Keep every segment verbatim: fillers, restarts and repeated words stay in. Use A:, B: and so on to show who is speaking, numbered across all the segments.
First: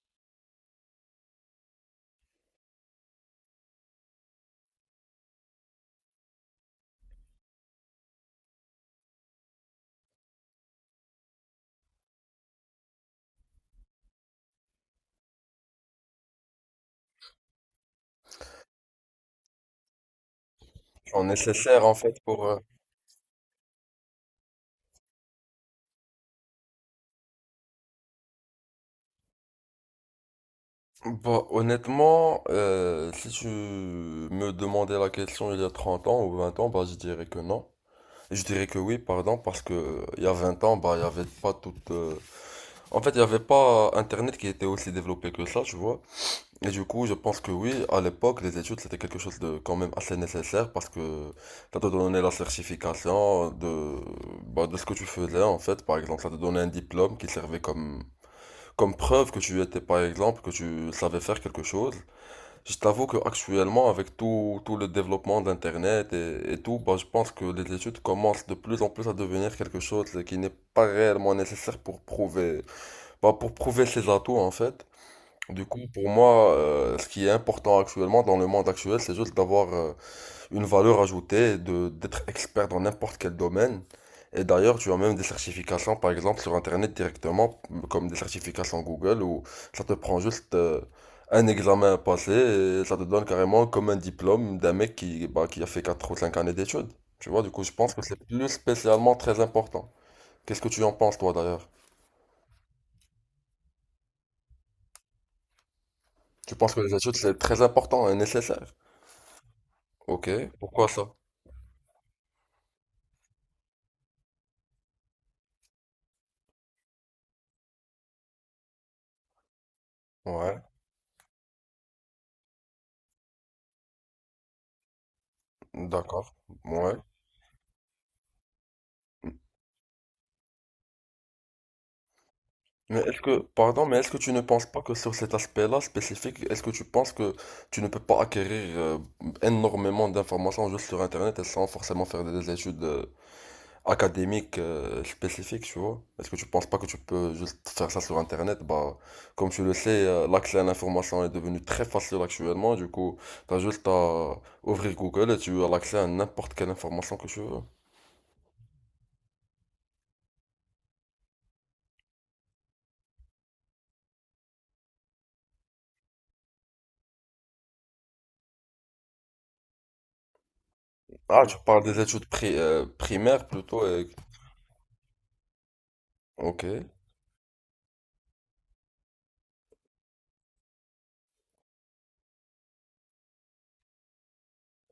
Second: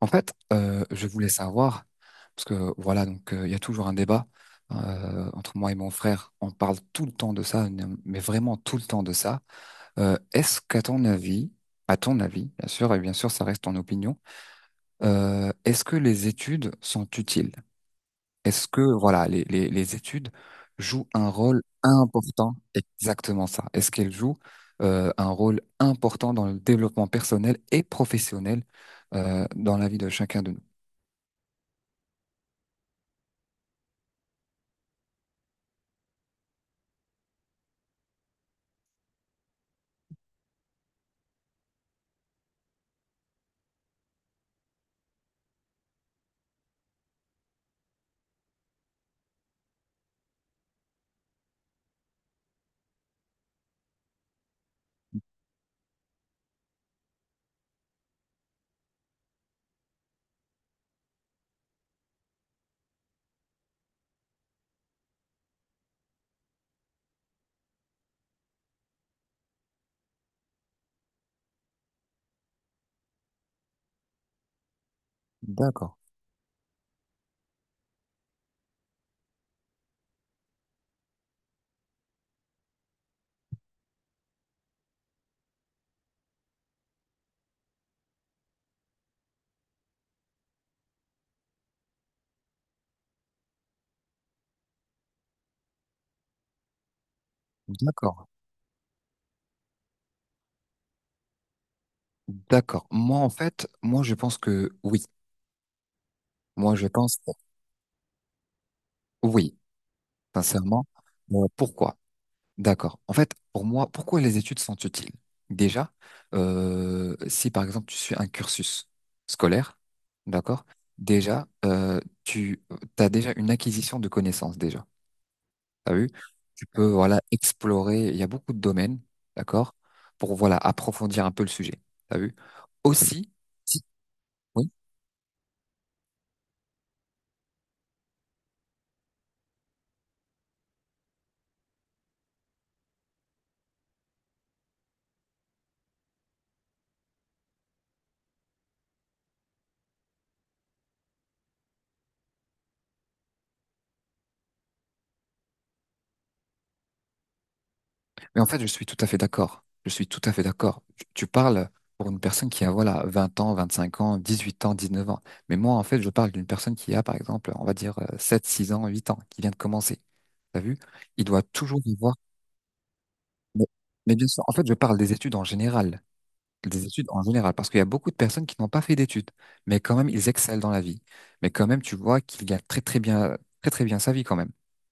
A: En fait, euh, je voulais savoir, parce que voilà, donc euh, il y a toujours un débat euh, entre moi et mon frère. On parle tout le temps de ça, mais vraiment tout le temps de ça. Euh, est-ce qu'à ton avis, à ton avis, bien sûr, et bien sûr, ça reste ton opinion, euh, est-ce que les études sont utiles? Est-ce que voilà, les, les, les études jouent
B: En
A: un rôle
B: nécessaire en fait pour euh,
A: important? Exactement ça. Est-ce qu'elles jouent euh, un rôle important dans le développement personnel et professionnel euh, dans la vie de chacun de nous?
B: bah, honnêtement euh, si tu me demandais la question il y a trente ans ou vingt ans, bah je dirais que non. Je dirais que oui, pardon, parce que euh, il y a vingt ans, bah il y avait pas toute euh, en fait il y avait pas internet qui était aussi développé que ça, tu vois. Et du coup je pense que oui, à l'époque les études c'était quelque chose de quand même assez nécessaire, parce que ça te donnait la certification de, bah, de ce que tu faisais en fait. Par exemple ça te donnait un diplôme qui servait comme comme preuve que tu étais, par exemple, que tu savais faire quelque chose. Je t'avoue qu'actuellement, avec tout, tout le développement d'Internet et, et tout, bah, je pense que les études commencent de plus en plus à devenir quelque chose qui n'est pas réellement nécessaire pour prouver, bah, pour prouver ses atouts, en fait. Du coup,
A: D'accord.
B: pour moi, euh, ce qui est important actuellement dans le monde actuel, c'est juste d'avoir, euh, une valeur ajoutée, de d'être expert dans n'importe quel domaine. Et d'ailleurs, tu as même des certifications, par exemple, sur Internet directement, comme des certifications Google, où ça te prend juste euh, un examen à passer, et ça te donne carrément comme un diplôme d'un mec qui, bah, qui a fait quatre ou cinq années d'études. Tu vois, du coup, je pense que c'est
A: D'accord,
B: plus spécialement très important. Qu'est-ce que tu en penses, toi, d'ailleurs?
A: d'accord. Moi, en fait, moi, je pense que oui.
B: Tu penses
A: Moi,
B: que
A: je
B: les études,
A: pense que
B: c'est très important et nécessaire?
A: oui,
B: Ok,
A: sincèrement.
B: pourquoi ça?
A: Euh, pourquoi? D'accord. En fait, pour moi, pourquoi les études sont utiles? Déjà, euh, si par exemple tu suis un cursus scolaire,
B: Ouais,
A: d'accord, déjà, euh, tu as déjà une acquisition de connaissances, déjà. T'as vu?
B: d'accord.
A: Tu peux,
B: Ouais.
A: voilà, explorer. Il y a beaucoup de domaines, d'accord, pour, voilà, approfondir un peu le sujet. T'as vu?
B: Mais est-ce
A: Aussi,
B: que, pardon,
A: si-
B: mais est-ce que tu ne penses
A: oui.
B: pas que sur cet aspect-là spécifique, est-ce que tu penses que tu ne peux pas acquérir euh, énormément d'informations juste sur Internet et sans forcément faire des études euh, académiques euh, spécifiques, tu vois? Est-ce que tu penses pas que tu peux juste faire ça sur Internet? Bah, comme tu le sais, euh, l'accès à l'information est devenu très facile actuellement, du coup, t'as juste à ouvrir Google et tu as l'accès à n'importe quelle information que tu veux.
A: Mais en fait, je suis tout à fait d'accord. Je suis tout à fait d'accord. Tu, tu parles pour une personne qui a, voilà, vingt ans, vingt-cinq ans, dix-huit ans, dix-neuf ans. Mais moi, en fait, je parle d'une personne qui a, par exemple, on va dire euh, sept, six ans, huit ans, qui vient de commencer. T'as vu? Il doit
B: Ah, tu
A: toujours
B: parles
A: y
B: des
A: voir.
B: études pri- euh, primaires
A: Mais,
B: plutôt, et...
A: mais bien sûr, en fait, je parle des études en général
B: Ok,
A: des études en général, parce qu'il y a beaucoup de personnes qui n'ont pas fait d'études, mais quand même, ils excellent dans la vie. Mais quand même, tu vois qu'il gagne très très bien, très très bien sa vie quand même.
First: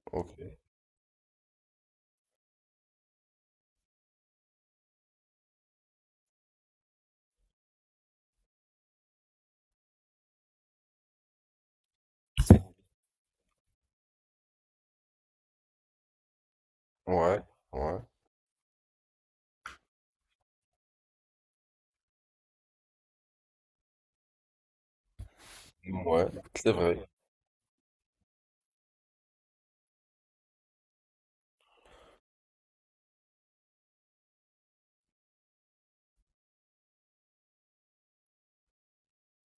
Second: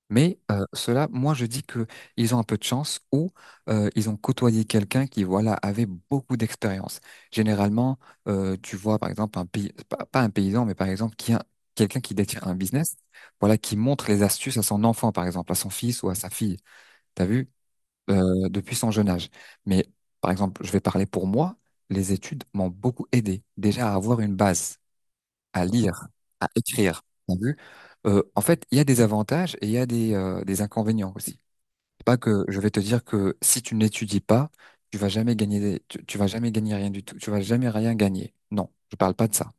A: Mais
B: ok,
A: euh, ceux-là, moi, je dis que ils ont un peu de chance ou euh, ils ont côtoyé quelqu'un qui, voilà, avait beaucoup d'expérience. Généralement, euh, tu vois, par exemple, un pays, pas, pas un paysan, mais par exemple, qui a quelqu'un qui détient un business, voilà, qui montre les astuces à son enfant, par exemple, à son fils ou à sa fille. T'as
B: ouais.
A: vu?
B: Ouais.
A: euh, depuis son jeune âge. Mais par exemple, je vais parler pour moi, les études m'ont beaucoup aidé déjà à avoir une base, à lire,
B: Ouais,
A: à
B: c'est vrai.
A: écrire. T'as vu? Euh, en fait, il y a des avantages et il y a des, euh, des inconvénients aussi. C'est pas que je vais te dire que si tu n'étudies pas, tu vas jamais gagner, des- tu, tu vas jamais gagner rien du tout, tu vas jamais rien gagner. Non, je parle pas de ça.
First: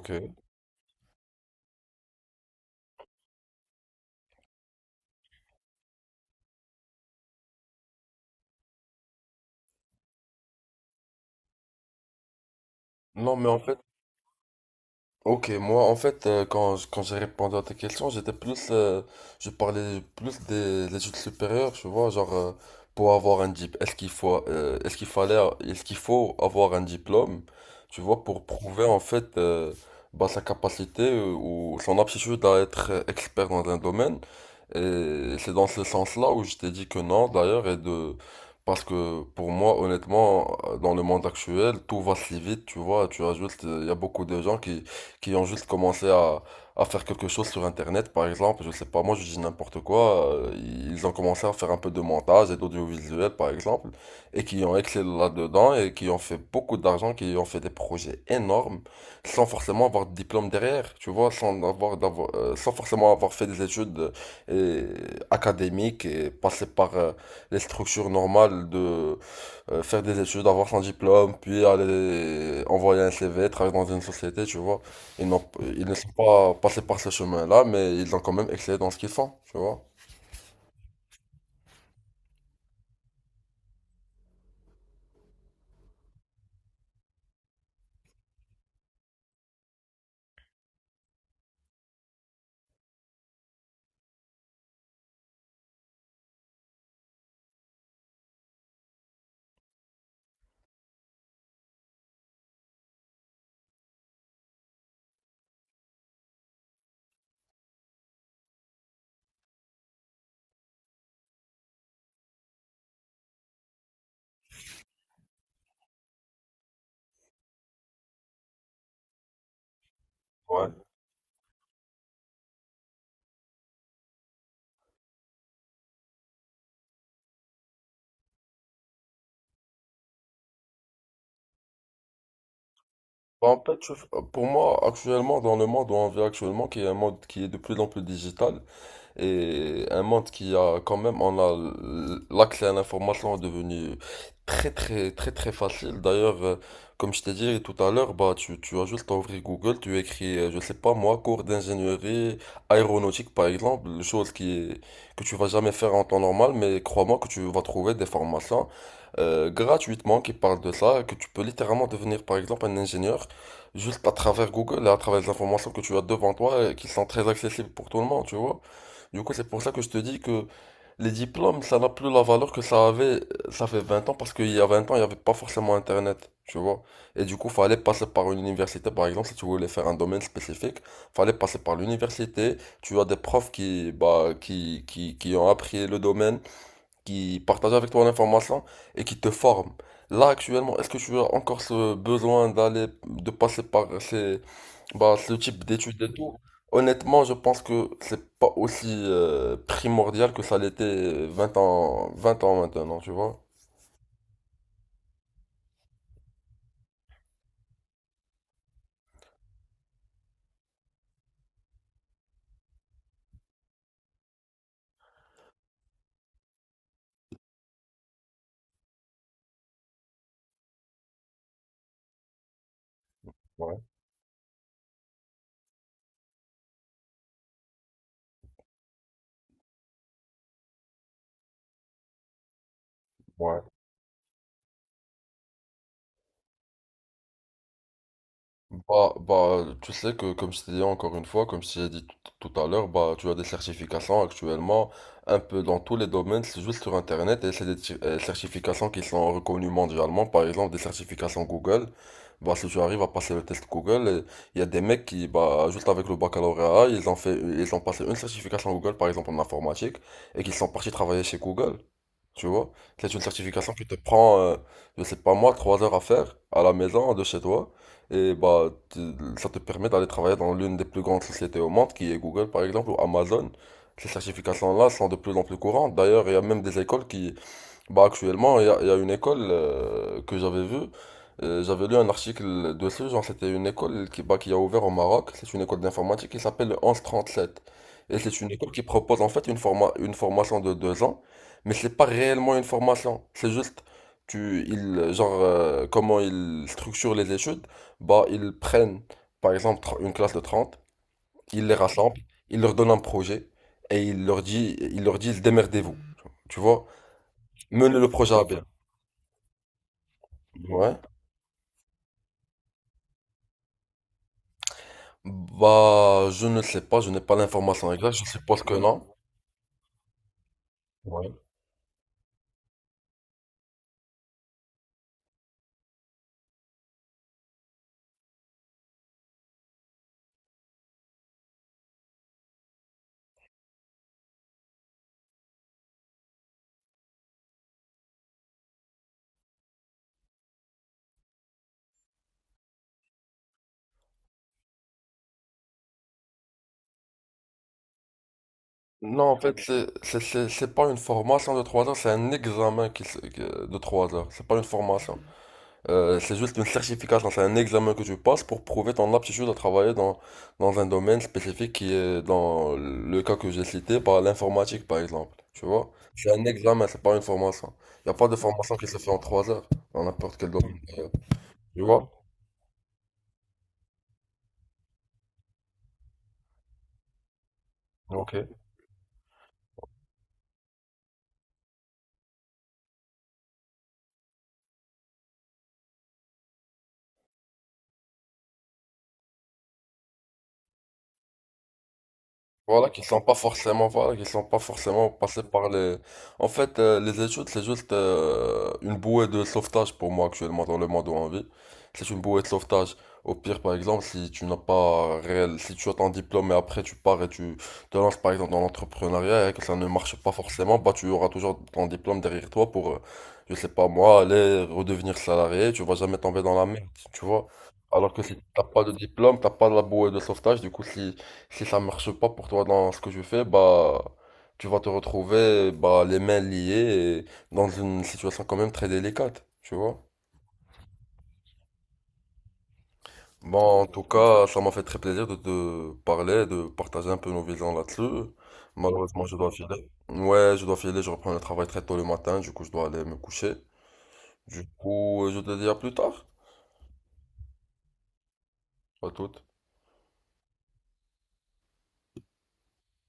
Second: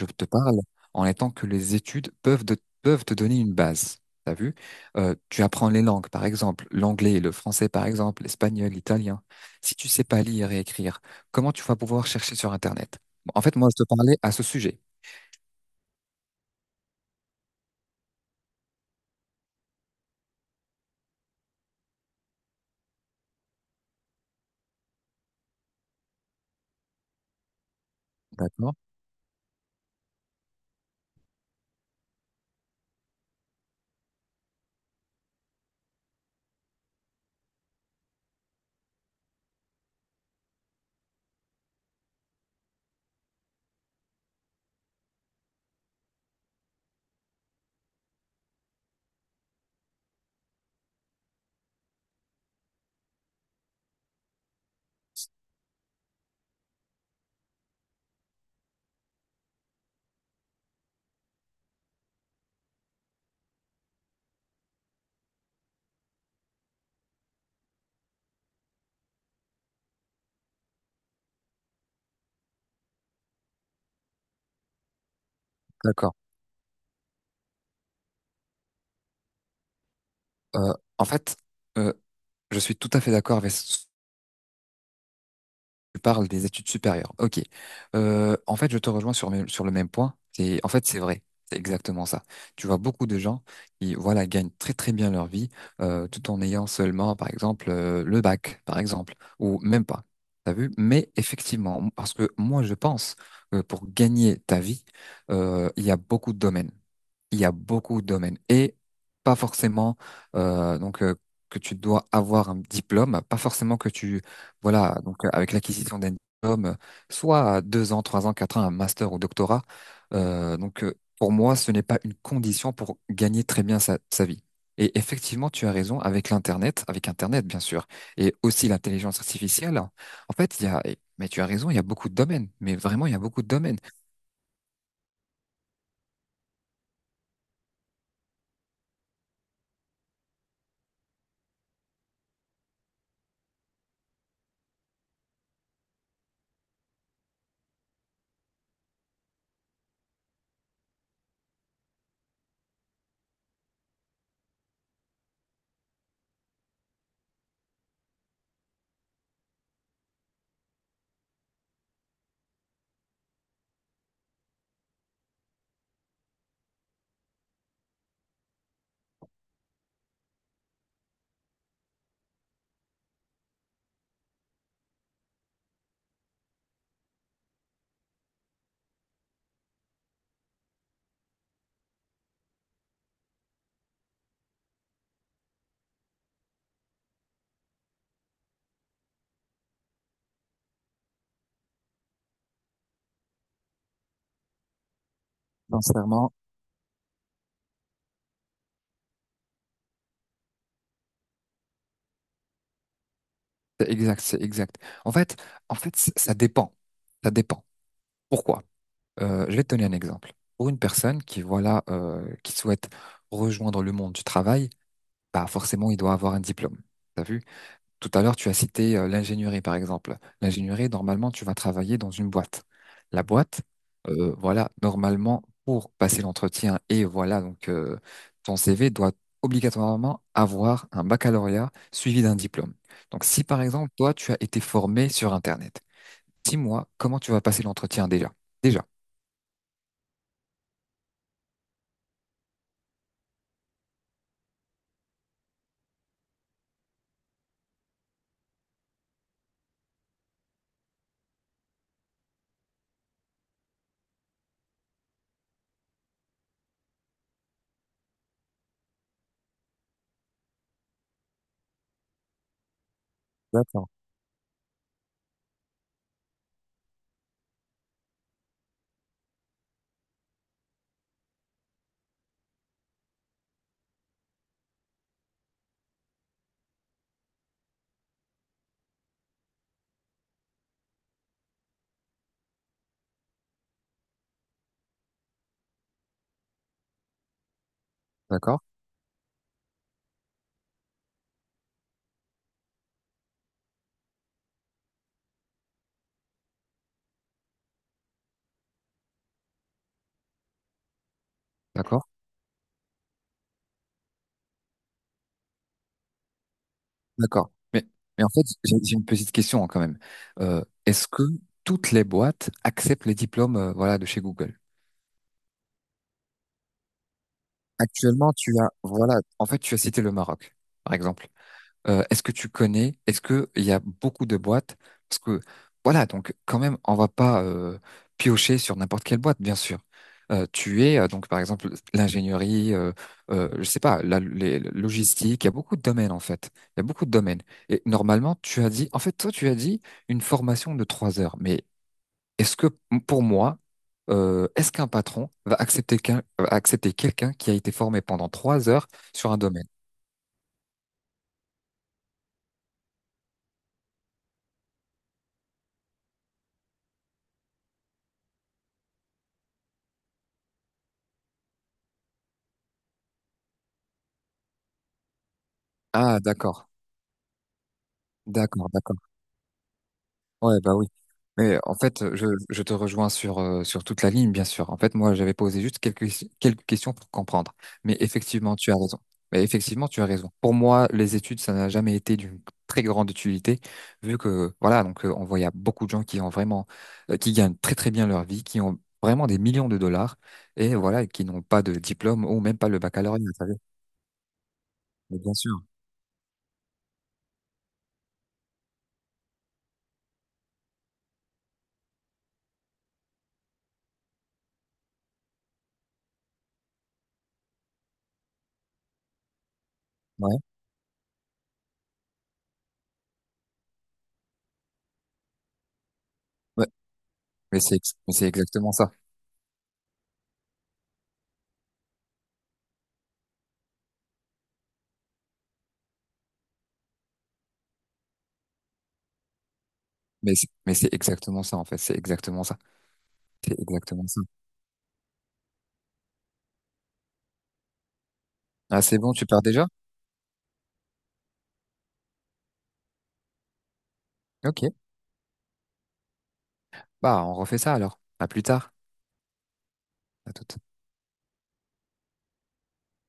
A: Je te parle en étant que les études peuvent, de- peuvent te donner une base. T'as vu? Euh, tu apprends les langues, par exemple, l'anglais, le français, par exemple, l'espagnol, l'italien. Si tu sais pas lire et écrire, comment tu vas pouvoir chercher sur Internet? Bon,
B: Non,
A: en
B: mais
A: fait,
B: en
A: moi,
B: fait,
A: je te parlais à ce sujet.
B: ok, moi en fait euh, quand, je- quand j'ai répondu à ta question, j'étais plus euh, je parlais plus des des études supérieures, tu vois, genre euh, pour avoir un diplôme, est-ce qu'il faut euh, est-ce qu'il fallait est-ce qu'il faut avoir un diplôme, tu vois, pour
A: D'accord?
B: prouver en fait euh, bah, sa capacité euh, ou son aptitude à être euh, expert dans un domaine. Et c'est dans ce sens-là où je t'ai dit que non d'ailleurs et de parce que pour moi, honnêtement, euh, dans le monde actuel, tout va si vite, tu vois. Tu as juste, il y a beaucoup de gens qui, qui ont juste commencé à, à faire quelque chose sur Internet, par exemple, je sais pas, moi je dis n'importe quoi, euh, ils ont commencé à faire un peu de montage et d'audiovisuel, par exemple, et qui ont excellé là-dedans et qui ont fait beaucoup d'argent, qui ont fait des projets énormes, sans forcément avoir de diplôme derrière, tu vois, sans avoir, d'avoir, euh, sans forcément avoir fait des études euh, et académiques et passer par euh, les structures normales de euh, faire des études, avoir son diplôme, puis aller envoyer un C V, travailler dans une société, tu vois. Ils n'ont, ils ne sont
A: D'accord.
B: pas passés par ce chemin-là, mais ils ont quand même excellé dans ce qu'ils font, tu vois.
A: Euh, en fait, euh, je suis tout à fait d'accord. avec Tu parles des études supérieures. Ok. Euh, en fait, je te rejoins sur, mes- sur le même point. C'est, en fait, c'est vrai. C'est exactement ça. Tu vois beaucoup de gens qui, voilà, gagnent très très bien leur vie euh, tout en ayant seulement, par exemple, euh, le bac, par exemple, ou même pas. T'as vu? Mais effectivement, parce que moi, je pense que pour gagner ta vie, euh, il y a beaucoup de domaines il y a beaucoup de domaines et pas forcément euh, donc euh, que tu dois avoir un diplôme, pas forcément que tu voilà donc euh, avec l'acquisition d'un diplôme, euh, soit à deux ans, trois ans, quatre ans, un master ou doctorat. Euh,
B: Ouais.
A: donc euh, pour moi, ce n'est pas une condition pour gagner très bien sa, sa vie. Et effectivement, tu as raison avec l'internet, avec internet bien sûr, et aussi l'intelligence artificielle. En fait, il y a mais tu as raison, il y a beaucoup de domaines, mais vraiment il y a beaucoup de
B: Bah, en
A: domaines.
B: fait, je- pour moi, actuellement, dans le monde où on vit actuellement, qui est un monde qui est de plus en plus digital, et un monde qui a quand même, on a l'accès à l'information est devenu très très très très facile. D'ailleurs, euh, comme je t'ai dit tout à l'heure, bah tu, tu as juste à ouvrir Google, tu écris, euh, je sais pas moi, cours d'ingénierie aéronautique par exemple, chose qui est- que tu vas jamais faire en temps normal, mais crois-moi que tu vas trouver des formations euh, gratuitement qui parlent de ça, que tu peux littéralement devenir par exemple un ingénieur juste à travers Google et à travers les informations que tu as devant toi et qui sont très accessibles pour tout le monde, tu vois. Du coup, c'est pour ça que je te dis que les diplômes, ça n'a plus la valeur que ça avait, ça fait vingt ans, parce qu'il y a vingt ans, il n'y avait pas forcément Internet, tu vois. Et du coup, fallait passer par une université, par exemple, si tu voulais faire un domaine spécifique, fallait passer par l'université. Tu as des profs qui, bah, qui, qui, qui ont appris le domaine, qui partagent avec toi l'information et qui te forment. Là, actuellement, est-ce que tu as encore ce besoin d'aller, de passer par ces, bah, ce type d'études et
A: Sincèrement.
B: tout, honnêtement, je pense que c'est pas aussi euh, primordial que ça l'était euh, vingt ans, vingt ans maintenant, tu vois.
A: C'est exact, c'est exact. En fait, en fait, c- ça dépend. Ça dépend. Pourquoi? Euh, je vais te donner un exemple. Pour une personne qui, voilà, euh, qui souhaite rejoindre le monde du travail, bah forcément, il doit avoir un diplôme. T'as vu? Tout à l'heure, tu as cité euh, l'ingénierie, par exemple. L'ingénierie, normalement, tu vas travailler dans une boîte. La boîte,
B: Ouais,
A: euh, voilà, normalement, pour passer l'entretien et voilà, donc euh, ton C V doit obligatoirement avoir un baccalauréat suivi d'un diplôme. Donc, si
B: ouais.
A: par exemple, toi, tu as été formé sur Internet, dis-moi comment tu vas passer l'entretien déjà. Déjà.
B: Bah, bah, tu sais que, comme je t'ai dit encore une fois, comme je t'ai dit tout tout à l'heure, bah, tu as des certifications actuellement, un peu dans tous les domaines, c'est juste sur Internet, et c'est des ti- euh, certifications qui sont reconnues mondialement, par exemple des certifications Google. Bah, si tu arrives à passer le test Google, euh, il y a des mecs qui, bah, juste avec le baccalauréat, ils ont fait, ils ont passé une certification Google, par exemple en informatique, et qui sont partis travailler chez Google. Tu vois, c'est une certification qui
A: D'accord.
B: te prend, euh, je sais pas moi, trois heures à faire à la maison, de chez toi. Et bah, tu- ça te permet d'aller travailler dans l'une des plus grandes sociétés au monde, qui est Google par exemple, ou Amazon. Ces certifications-là sont de plus en plus courantes. D'ailleurs, il y a même des écoles qui, bah actuellement, il y a, il y a une école euh, que j'avais vue. Euh, j'avais lu un article dessus, genre c'était une école qui, bah, qui a ouvert au Maroc. C'est une école d'informatique qui s'appelle le sept. Et c'est une
A: D'accord.
B: école qui propose en fait une forma- une formation de deux ans, mais c'est pas réellement une formation. C'est juste tu ils genre euh, comment ils structurent les études. Bah ils prennent par exemple tr- une classe de trente, ils les
A: D'accord.
B: rassemblent, ils leur donnent un projet et ils leur dit ils leur disent démerdez-vous. Tu vois?
A: D'accord. Mais,
B: Menez le
A: mais en
B: projet à
A: fait,
B: bien.
A: j'ai j'ai une petite question hein, quand même. Euh,
B: Ouais.
A: est-ce que toutes les boîtes acceptent les diplômes, euh, voilà, de chez Google?
B: Bah, je ne sais pas, je n'ai pas l'information exacte, je
A: Actuellement, tu
B: suppose
A: as,
B: que non.
A: voilà, en fait, tu as cité le Maroc, par exemple. Euh, est-ce que tu connais, est-ce que il y a beaucoup de boîtes? Parce que, voilà, donc quand même, on va pas euh, piocher sur n'importe quelle boîte, bien sûr. Euh, tu es euh, donc, par exemple, l'ingénierie, euh, euh, je sais pas, la, les la logistique. Il y a beaucoup de domaines en fait. Il y a beaucoup de domaines. Et normalement, tu as dit, en fait, toi, tu as dit une formation de trois heures. Mais est-ce que pour moi, euh, est-ce qu'un patron va accepter qu'un- va accepter quelqu'un qui a été formé pendant trois heures
B: Non,
A: sur
B: en
A: un
B: fait,
A: domaine?
B: c'est c'est- c'est- c'est pas une formation de trois heures, c'est un examen qui, se- que- de trois heures. C'est pas une formation. Euh, c'est juste une certification, c'est un examen que tu passes pour prouver ton aptitude à travailler dans, dans un domaine spécifique qui est, dans le cas que j'ai cité, par l'informatique par exemple. Tu vois?
A: Ah,
B: C'est un
A: d'accord,
B: examen, c'est pas une formation. Il n'y a pas de
A: d'accord,
B: formation qui se
A: d'accord.
B: fait en trois heures, dans n'importe quel
A: Ouais, bah
B: domaine.
A: oui.
B: D'ailleurs.
A: Mais en
B: Tu vois?
A: fait, je, je te rejoins sur, euh, sur toute la ligne, bien sûr. En fait, moi, j'avais posé juste quelques, quelques questions pour comprendre. Mais
B: Ok.
A: effectivement, tu as raison. Mais effectivement, tu as raison. Pour moi, les études, ça n'a jamais été d'une très grande utilité, vu que, voilà, donc, euh, on voit, il y a beaucoup de gens qui ont vraiment, euh, qui gagnent très, très bien leur vie, qui ont vraiment des millions de dollars, et voilà, qui n'ont pas de diplôme ou même pas le
B: Voilà, qui sont
A: baccalauréat,
B: pas
A: vous savez.
B: forcément, voilà, qui sont pas forcément
A: Mais bien
B: passés
A: sûr.
B: par les. En fait, euh, les études, c'est juste euh, une bouée de sauvetage pour moi actuellement dans le monde où on vit. C'est une bouée de sauvetage. Au pire, par exemple, si tu n'as pas réel, si tu as ton diplôme et après tu pars et tu te lances par exemple dans l'entrepreneuriat et que ça ne marche pas
A: Ouais.
B: forcément, bah tu auras toujours ton diplôme derrière toi pour, euh, je sais pas moi, aller redevenir salarié. Tu vas jamais tomber dans la
A: Ouais.
B: merde, tu vois.
A: Mais c'est, ex-
B: Alors
A: mais
B: que
A: c'est
B: si t'as
A: exactement
B: pas
A: ça.
B: de diplôme, t'as pas la bouée de sauvetage. Du coup, si si ça marche pas pour toi dans ce que je fais, bah tu vas te retrouver bah, les mains liées et dans une situation quand même très délicate, tu vois.
A: Mais c'est mais c'est exactement ça, en fait. C'est exactement ça. C'est
B: Bon, en tout
A: exactement ça.
B: cas, ça m'a fait très plaisir de te parler, de partager un peu nos visions là-dessus.
A: Ah, c'est bon, tu
B: Malheureusement, je
A: pars
B: dois
A: déjà?
B: filer. Ouais, je dois filer, je reprends le travail très tôt le matin, du coup, je dois aller me coucher.
A: Ok.
B: Du coup, je te dis à plus tard.
A: Bah, on refait ça alors. À plus tard.
B: À toute.
A: À tout